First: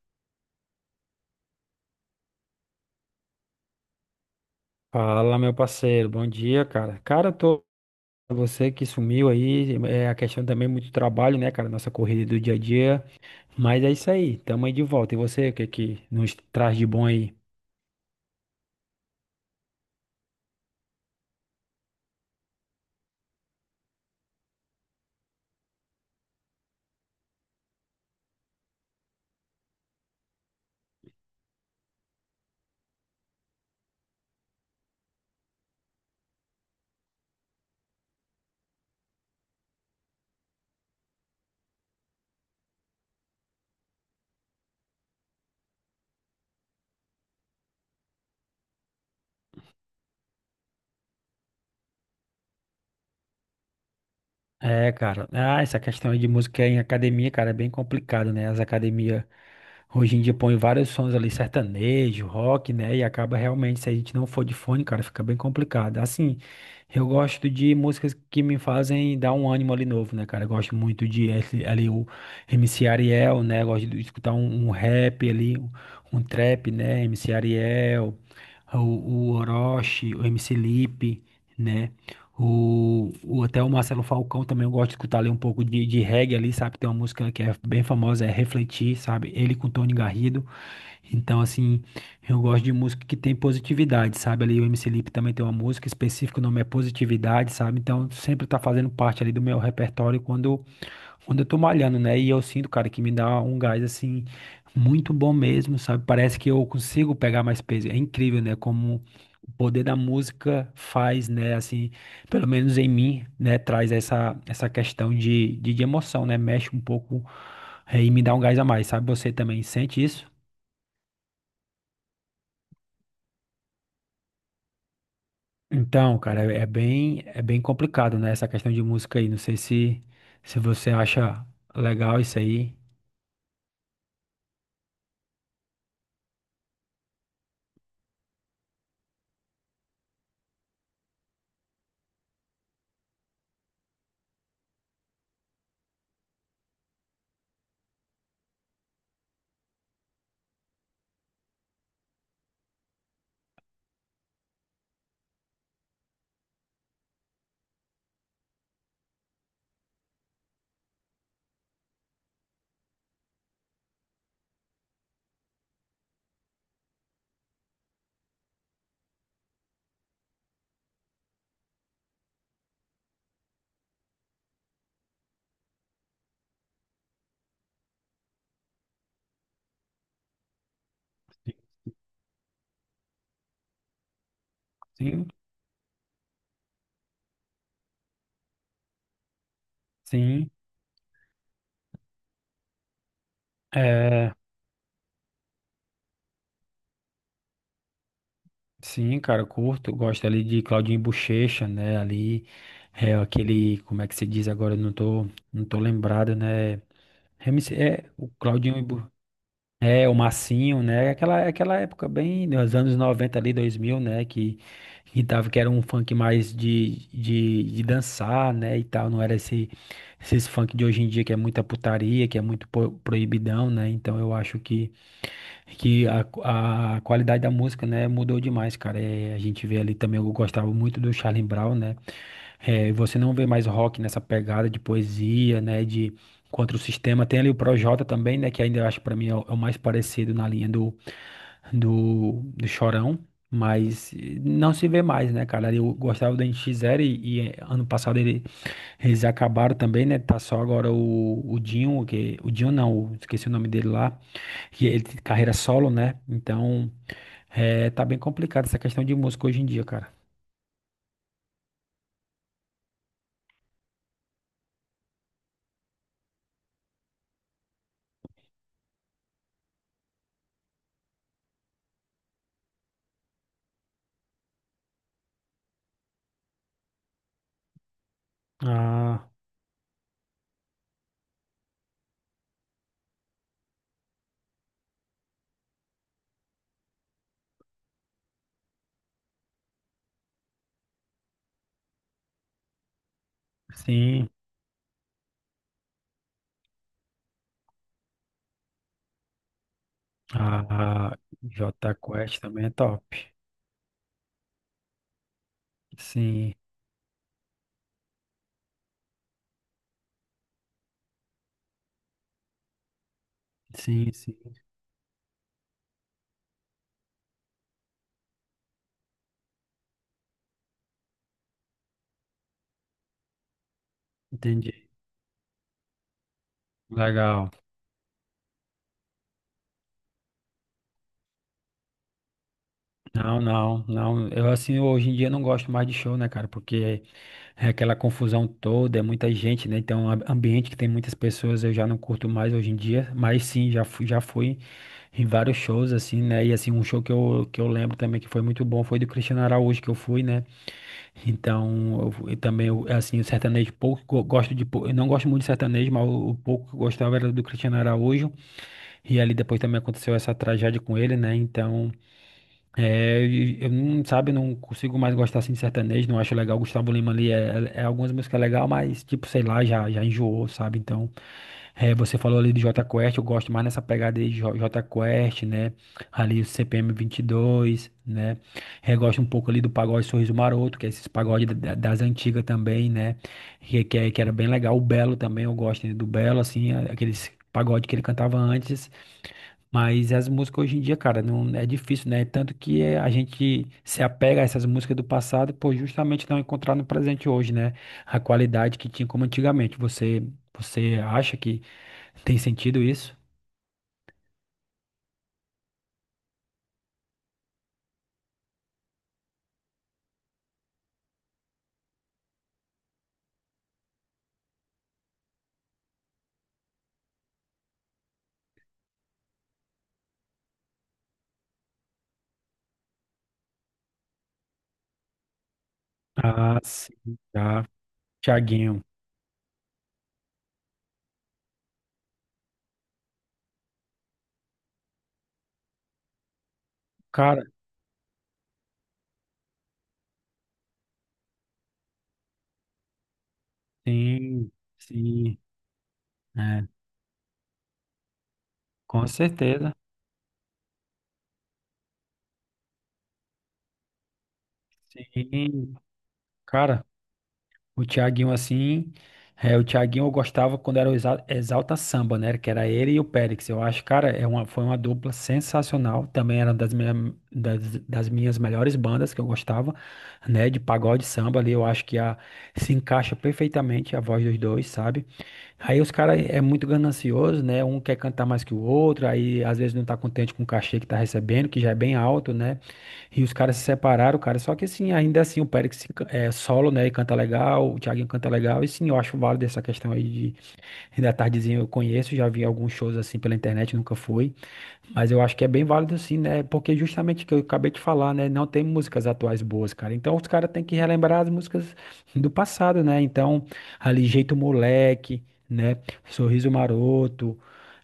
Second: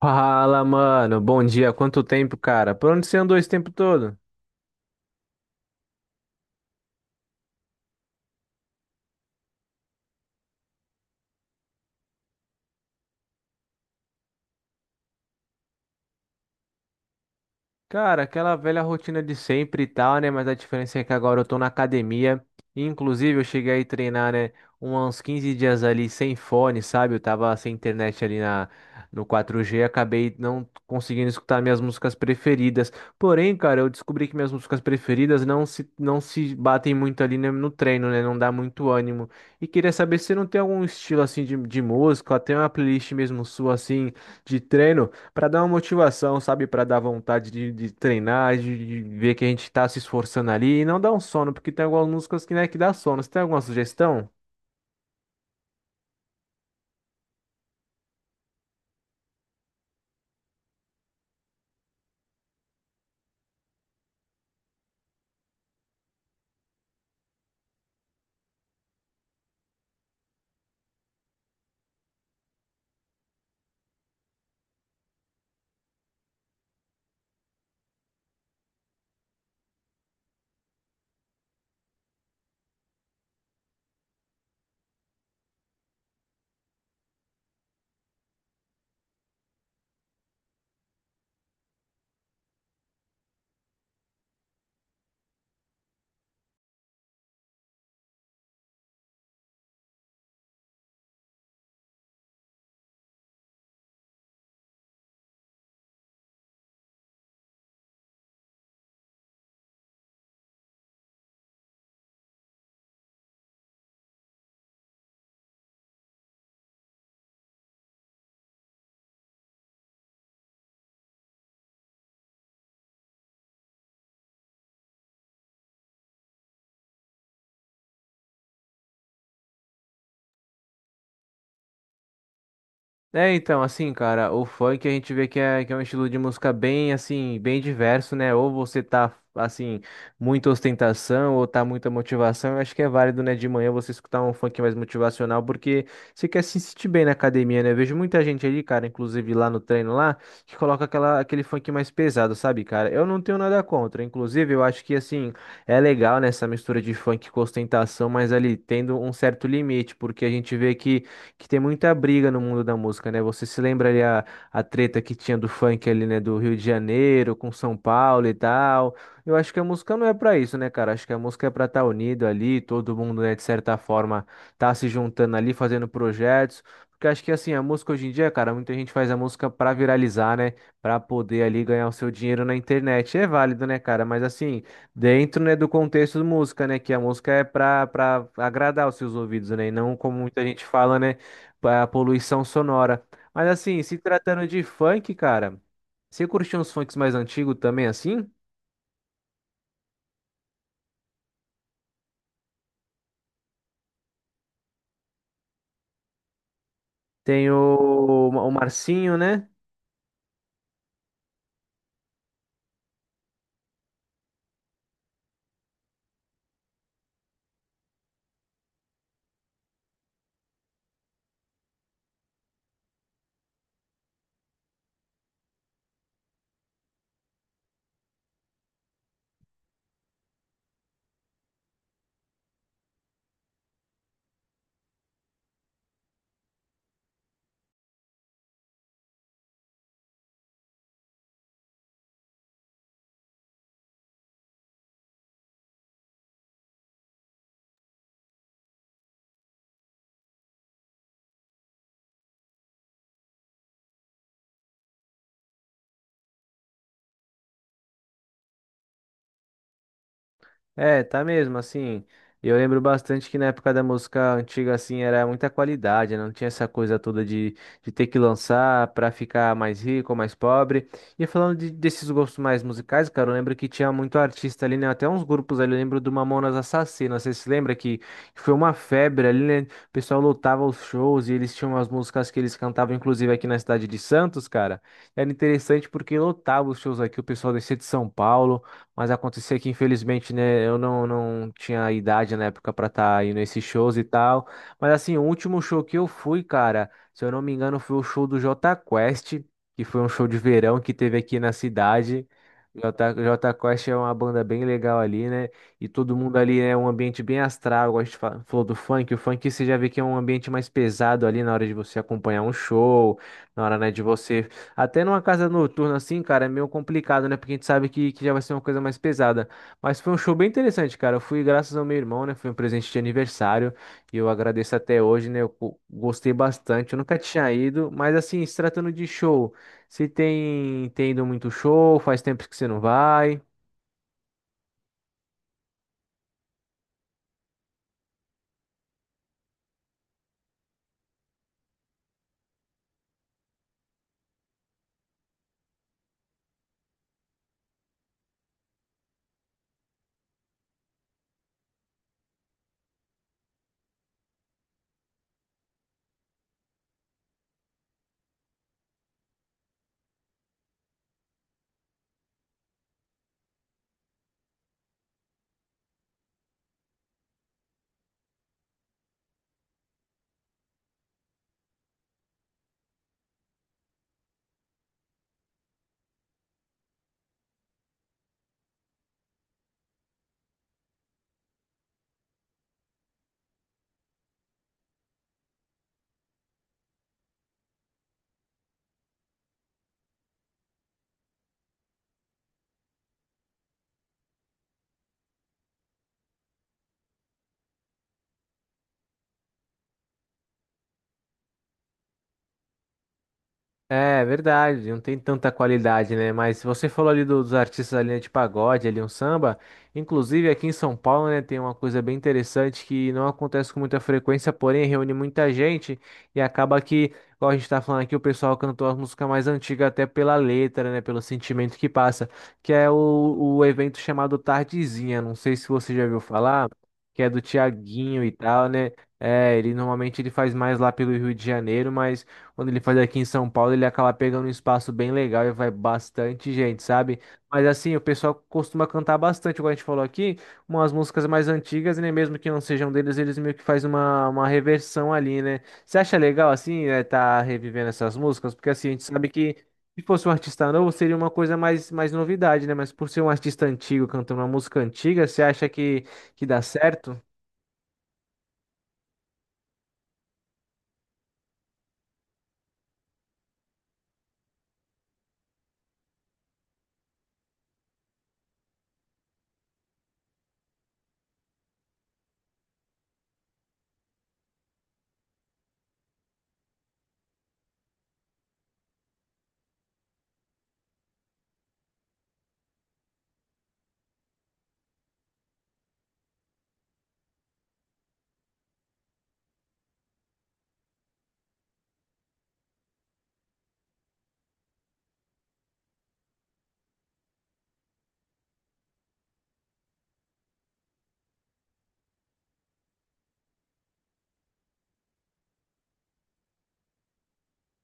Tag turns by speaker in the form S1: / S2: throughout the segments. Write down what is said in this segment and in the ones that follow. S1: Fala, mano. Bom dia. Quanto tempo, cara? Por onde você andou esse tempo todo?
S2: Fala, meu parceiro, bom dia, cara. Cara, tô você que sumiu aí, é a questão também muito trabalho, né, cara, nossa corrida do dia a dia, mas é isso aí, tamo aí de volta. E você, o que que nos traz de bom aí?
S1: Cara, aquela velha rotina de sempre e tal, né? Mas a diferença é que agora eu tô na academia. E, inclusive, eu cheguei aí treinar, né? Uns 15 dias ali sem fone, sabe? Eu tava sem internet no 4G. Acabei não conseguindo escutar minhas músicas preferidas. Porém, cara, eu descobri que minhas músicas preferidas não se batem muito ali no, no treino, né? Não dá muito ânimo. E queria saber se você não tem algum estilo assim de música, até uma playlist mesmo sua assim de treino para dar uma motivação, sabe? Para dar vontade de treinar, de ver que a gente tá se esforçando ali e não dar um sono, porque tem algumas músicas que, né, que dá sono. Você tem alguma sugestão?
S2: É, cara, ah, essa questão aí de música em academia, cara, é bem complicado, né? As academias hoje em dia põe vários sons ali sertanejo, rock, né? E acaba realmente, se a gente não for de fone, cara, fica bem complicado. Assim, eu gosto de músicas que me fazem dar um ânimo ali novo, né, cara? Eu gosto muito ali o MC Ariel, né? Eu gosto de escutar um rap ali, um trap, né? MC Ariel, o Orochi, o MC Lipe, né? Até o Marcelo Falcão também eu gosto de escutar ali um pouco de reggae ali, sabe? Tem uma música que é bem famosa, é Refletir, sabe? Ele com Tony Garrido. Então, assim, eu gosto de música que tem positividade, sabe? Ali o MC Lipe também tem uma música específica, o nome é Positividade, sabe? Então, sempre tá fazendo parte ali do meu repertório quando eu tô malhando, né? E eu sinto, cara, que me dá um gás assim muito bom mesmo, sabe? Parece que eu consigo pegar mais peso. É incrível, né? Como o poder da música faz, né? Assim, pelo menos em mim, né? Traz essa questão de emoção, né? Mexe um pouco, é, e me dá um gás a mais, sabe? Você também sente isso? Então, cara, é bem complicado, né? Essa questão de música aí. Não sei se, se você acha legal isso aí.
S1: É, então, assim, cara, o funk a gente vê que é um estilo de música bem, assim, bem diverso, né? Ou você tá, assim, muita ostentação, ou tá muita motivação. Eu acho que é válido, né, de manhã você escutar um funk mais motivacional, porque você quer se sentir bem na academia, né? Eu vejo muita gente ali, cara, inclusive lá no treino lá, que coloca aquele funk mais pesado, sabe, cara? Eu não tenho nada contra. Inclusive, eu acho que, assim, é legal, né, essa mistura de funk com ostentação, mas ali tendo um certo limite, porque a gente vê que tem muita briga no mundo da música, né? Você se lembra a treta que tinha do funk ali, né? Do Rio de Janeiro com São Paulo e tal. Eu acho que a música não é pra isso, né, cara? Acho que a música é pra estar unido ali, todo mundo, né, de certa forma, tá se juntando ali, fazendo projetos. Porque acho que assim, a música hoje em dia, cara, muita gente faz a música pra viralizar, né? Pra poder
S2: Sim,
S1: ali ganhar o seu dinheiro na internet. É válido, né, cara? Mas assim,
S2: sim.
S1: dentro, né, do contexto de música, né? Que a música é pra agradar os seus ouvidos, né? E não como muita
S2: Sim.
S1: gente fala, né? É a poluição sonora. Mas assim, se
S2: É,
S1: tratando de funk, cara, você curtiu uns funks mais antigos também, assim?
S2: sim, cara, eu curto, eu gosto ali de Claudinho Bochecha, né? Ali é aquele, como é que se diz agora? Eu não tô, não tô lembrado, né?
S1: Tem
S2: MC é o
S1: o
S2: Claudinho e
S1: Marcinho, né?
S2: é o Massinho, né? Aquela época bem dos anos 90 ali, 2000 né, que tava que era um funk mais de dançar, né, e tal, não era esses funk de hoje em dia que é muita putaria, que é muito proibidão, né? Então eu acho que a, a qualidade da música, né, mudou demais, cara. É, a gente vê ali também, eu gostava muito do Charlie Brown, né? É, você não vê mais rock nessa pegada de poesia, né, de contra o sistema. Tem ali o Projota também, né, que ainda eu acho para mim é é o mais parecido na linha do Chorão. Mas não se vê mais, né, cara? Eu gostava do N X Zero ano passado eles acabaram também, né? Tá só agora o Dinho, que, o Dinho não, esqueci o nome dele lá. E ele tem carreira solo, né? Então, é, tá bem complicado essa questão de música hoje em dia, cara.
S1: É, tá mesmo, assim. Eu lembro bastante que na época da música antiga, assim, era muita qualidade, né, não tinha essa coisa toda de ter que lançar pra ficar mais rico, mais pobre. E desses gostos mais musicais, cara, eu lembro que tinha muito artista ali, né? Até uns grupos ali, eu lembro do Mamonas Assassinas, você se lembra que foi uma febre
S2: Ah,
S1: ali, né? O pessoal lotava os shows e eles tinham as músicas que eles cantavam, inclusive aqui na cidade de Santos, cara. Era interessante porque lotava os shows aqui, o pessoal descia de São Paulo. Mas acontecia que, infelizmente, né, eu não, não tinha idade na época pra estar indo a esses shows e
S2: sim.
S1: tal. Mas, assim, o último show que eu fui, cara, se eu não me engano, foi o show do Jota Quest, que foi um show de verão que
S2: A
S1: teve aqui na
S2: Jota
S1: cidade.
S2: Quest também é top.
S1: Jota Quest é uma banda bem legal ali, né? E todo mundo
S2: Sim,
S1: ali é um ambiente bem astral. Igual a gente falou do funk. O funk você já vê que é um ambiente mais pesado ali na hora de você acompanhar um show, na hora, né, de
S2: sim, sim.
S1: você até numa casa noturna assim, cara, é meio complicado, né? Porque a gente sabe que já vai ser uma coisa mais pesada. Mas foi um show bem interessante, cara. Eu fui graças ao meu irmão, né? Foi um presente de aniversário e eu agradeço
S2: Entendi.
S1: até hoje, né? Eu gostei bastante. Eu nunca tinha
S2: Legal.
S1: ido, mas assim, se tratando de show, se tem, tem ido muito show, faz tempo que você não vai.
S2: Não, não, não. Eu assim, hoje em dia não gosto mais de show, né, cara? Porque é aquela confusão toda, é muita gente, né? Então, a- ambiente que tem muitas pessoas, eu já não curto mais hoje em dia, mas sim, já fui em vários shows assim, né? E assim, um show que eu lembro também que foi muito bom foi do Cristiano Araújo que eu fui, né? Então, eu, também eu, assim, o sertanejo pouco gosto de, eu não gosto muito de sertanejo, mas o pouco que eu gostava era do Cristiano Araújo. E ali depois também aconteceu essa tragédia com ele, né? Então, é, e eu não, sabe, não consigo mais gostar assim de sertanejo, não acho legal. Gustavo Lima ali é algumas músicas legal, mas tipo, sei lá, já enjoou, sabe? Então, é, você falou ali de Jota Quest, eu gosto mais nessa pegada aí de Jota Quest, né? Ali o CPM dois né? É, gosto um pouco ali do pagode Sorriso Maroto, que é esses pagode das antigas também, né? Que era bem legal. O Belo também, eu gosto né, do Belo, assim, aqueles pagode que ele cantava antes. Mas as músicas hoje em dia, cara, não é difícil, né? Tanto que a gente se apega a essas músicas do passado por justamente não encontrar no presente hoje, né? A qualidade que tinha como antigamente. Você acha que tem sentido isso?
S1: É verdade, não tem tanta qualidade, né? Mas você falou ali dos artistas da linha de pagode, ali um samba. Inclusive aqui em São Paulo, né, tem uma coisa bem interessante que não acontece com muita frequência, porém reúne muita gente e acaba que, igual a gente tá falando aqui, o pessoal cantou as músicas mais antigas até pela letra, né, pelo sentimento que passa, que é o, o evento chamado Tardezinha. Não sei se você já ouviu
S2: Ah,
S1: falar,
S2: sim,
S1: que é do
S2: tá.
S1: Tiaguinho e tal,
S2: Thiaguinho.
S1: né? É, ele normalmente ele faz mais lá pelo Rio de Janeiro, mas quando ele faz aqui em São Paulo, ele acaba pegando um espaço bem legal e vai bastante gente, sabe?
S2: Cara,
S1: Mas assim, o pessoal costuma cantar bastante, como a gente falou aqui, umas músicas mais antigas, né? Mesmo que não sejam deles, eles meio que fazem uma
S2: sim,
S1: reversão
S2: sim,
S1: ali, né? Você acha legal,
S2: é,
S1: assim, né, tá revivendo essas músicas? Porque assim, a gente
S2: com
S1: sabe que
S2: certeza.
S1: se fosse um artista novo, seria uma coisa mais, mais novidade, né? Mas por ser um artista antigo cantando uma música antiga, você acha
S2: Sim,
S1: que dá
S2: cara.
S1: certo?
S2: O Thiaguinho, assim, é, o Thiaguinho eu gostava quando era o Exalta Samba, né? Que era ele e o Périx. Eu acho, cara, foi uma dupla sensacional. Também era uma das minhas melhores bandas que eu gostava, né? De pagode samba ali. Eu acho que a, se encaixa perfeitamente a voz dos dois, sabe? Aí os caras é muito ganancioso, né? Um quer cantar mais que o outro, aí às vezes não tá contente com o cachê que tá recebendo, que já é bem alto, né? E os caras se separaram, cara. Só que assim, ainda assim, o Pérez se ca- é solo, né? E canta legal, o Thiaguinho canta legal. E sim, eu acho válido essa questão aí de da tardezinha eu conheço, já vi alguns shows assim pela internet, nunca fui. Mas eu acho que é bem válido sim, né? Porque justamente o que eu acabei de falar, né? Não tem músicas atuais boas, cara. Então os caras têm que relembrar as músicas do passado, né? Então, ali Jeito Moleque, né? Sorriso Maroto,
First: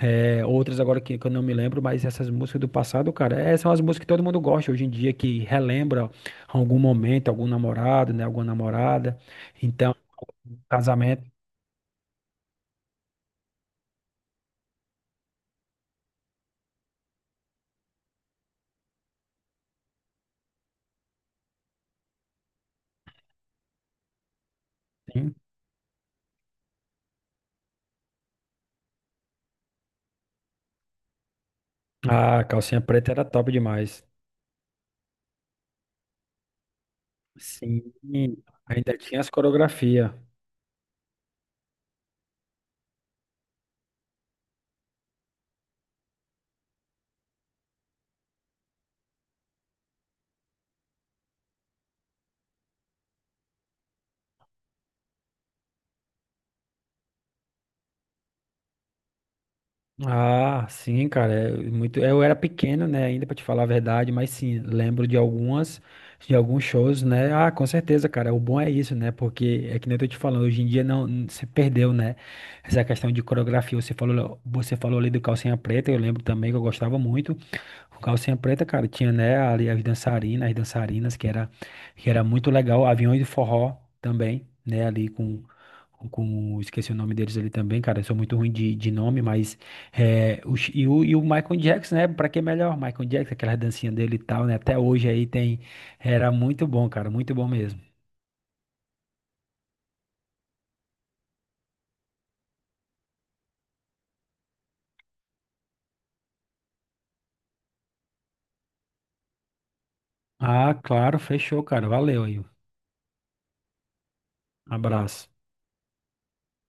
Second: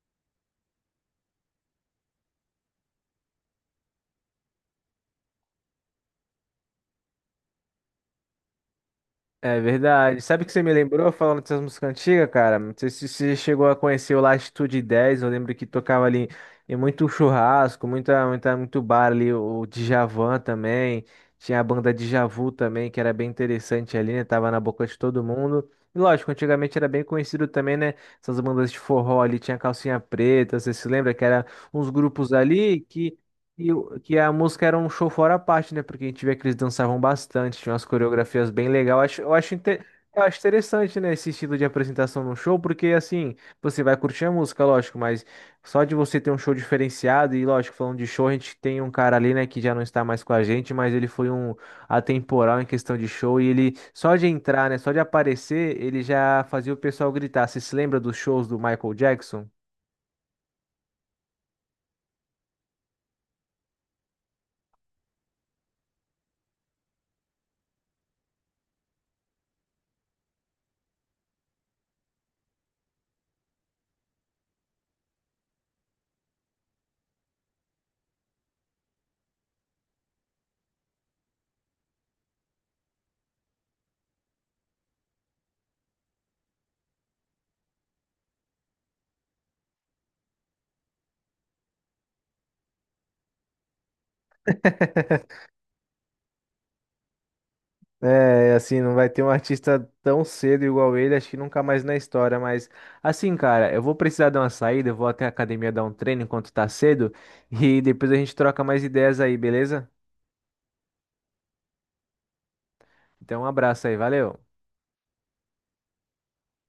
S2: eh, outras agora que eu não me lembro, mas essas músicas do passado, cara, eh, são as músicas que todo mundo gosta hoje em dia, que relembra algum momento, algum namorado, né? Alguma namorada.
S1: É
S2: Então,
S1: verdade. Sabe o que você me lembrou
S2: casamento,
S1: falando dessas músicas antigas, cara? Não sei se você chegou a conhecer o Latitude 10. Eu lembro que tocava ali em muito churrasco, muito bar ali. O Djavan também. Tinha a banda Djavan Vu também, que era bem interessante ali, né? Tava na boca de todo
S2: sim.
S1: mundo. E lógico, antigamente era bem conhecido também, né? Essas bandas de forró ali, tinha Calcinha Preta, você se lembra que eram uns grupos
S2: A
S1: ali
S2: Calcinha Preta
S1: que
S2: era top demais.
S1: que a música era um show fora a parte, né? Porque a gente via que eles dançavam bastante, tinha
S2: Sim,
S1: umas coreografias bem legais.
S2: ainda tinha as coreografias.
S1: Eu acho interessante, né? Esse estilo de apresentação no show, porque assim, você vai curtir a música, lógico, mas só de você ter um show diferenciado, e lógico, falando de show, a gente tem um cara ali, né, que já não está mais com a gente, mas ele foi um atemporal em questão de show, e ele, só de entrar, né, só de aparecer, ele já fazia o pessoal gritar. Você se lembra dos shows do Michael Jackson?
S2: Ah, sim, cara, é muito. Eu era pequeno, né, ainda pra te falar a verdade, mas sim, lembro de algumas, de alguns shows, né? Ah, com certeza, cara. O bom é isso, né? Porque é que nem eu tô te falando, hoje em dia não, se perdeu, né? Essa questão de coreografia, você falou ali do Calcinha Preta, eu lembro também que eu gostava muito. O Calcinha Preta, cara, tinha, né, ali as dançarinas, que era muito legal. Aviões de forró também, né, esqueci o nome deles ali também, cara, eu sou muito ruim de nome, mas, é, o, Chi- e o Michael Jackson, né, pra que melhor? Michael Jackson, aquelas dancinhas dele e tal, né, até hoje aí tem, era muito bom, cara, muito bom mesmo.
S1: É, assim, não vai ter um artista tão cedo igual ele, acho que nunca mais na história, mas assim, cara, eu vou precisar dar uma saída, eu vou até a academia dar um treino enquanto tá cedo e depois a gente troca mais ideias aí, beleza?
S2: Ah, claro, fechou, cara, valeu aí, um
S1: Então, um abraço aí, valeu.
S2: abraço.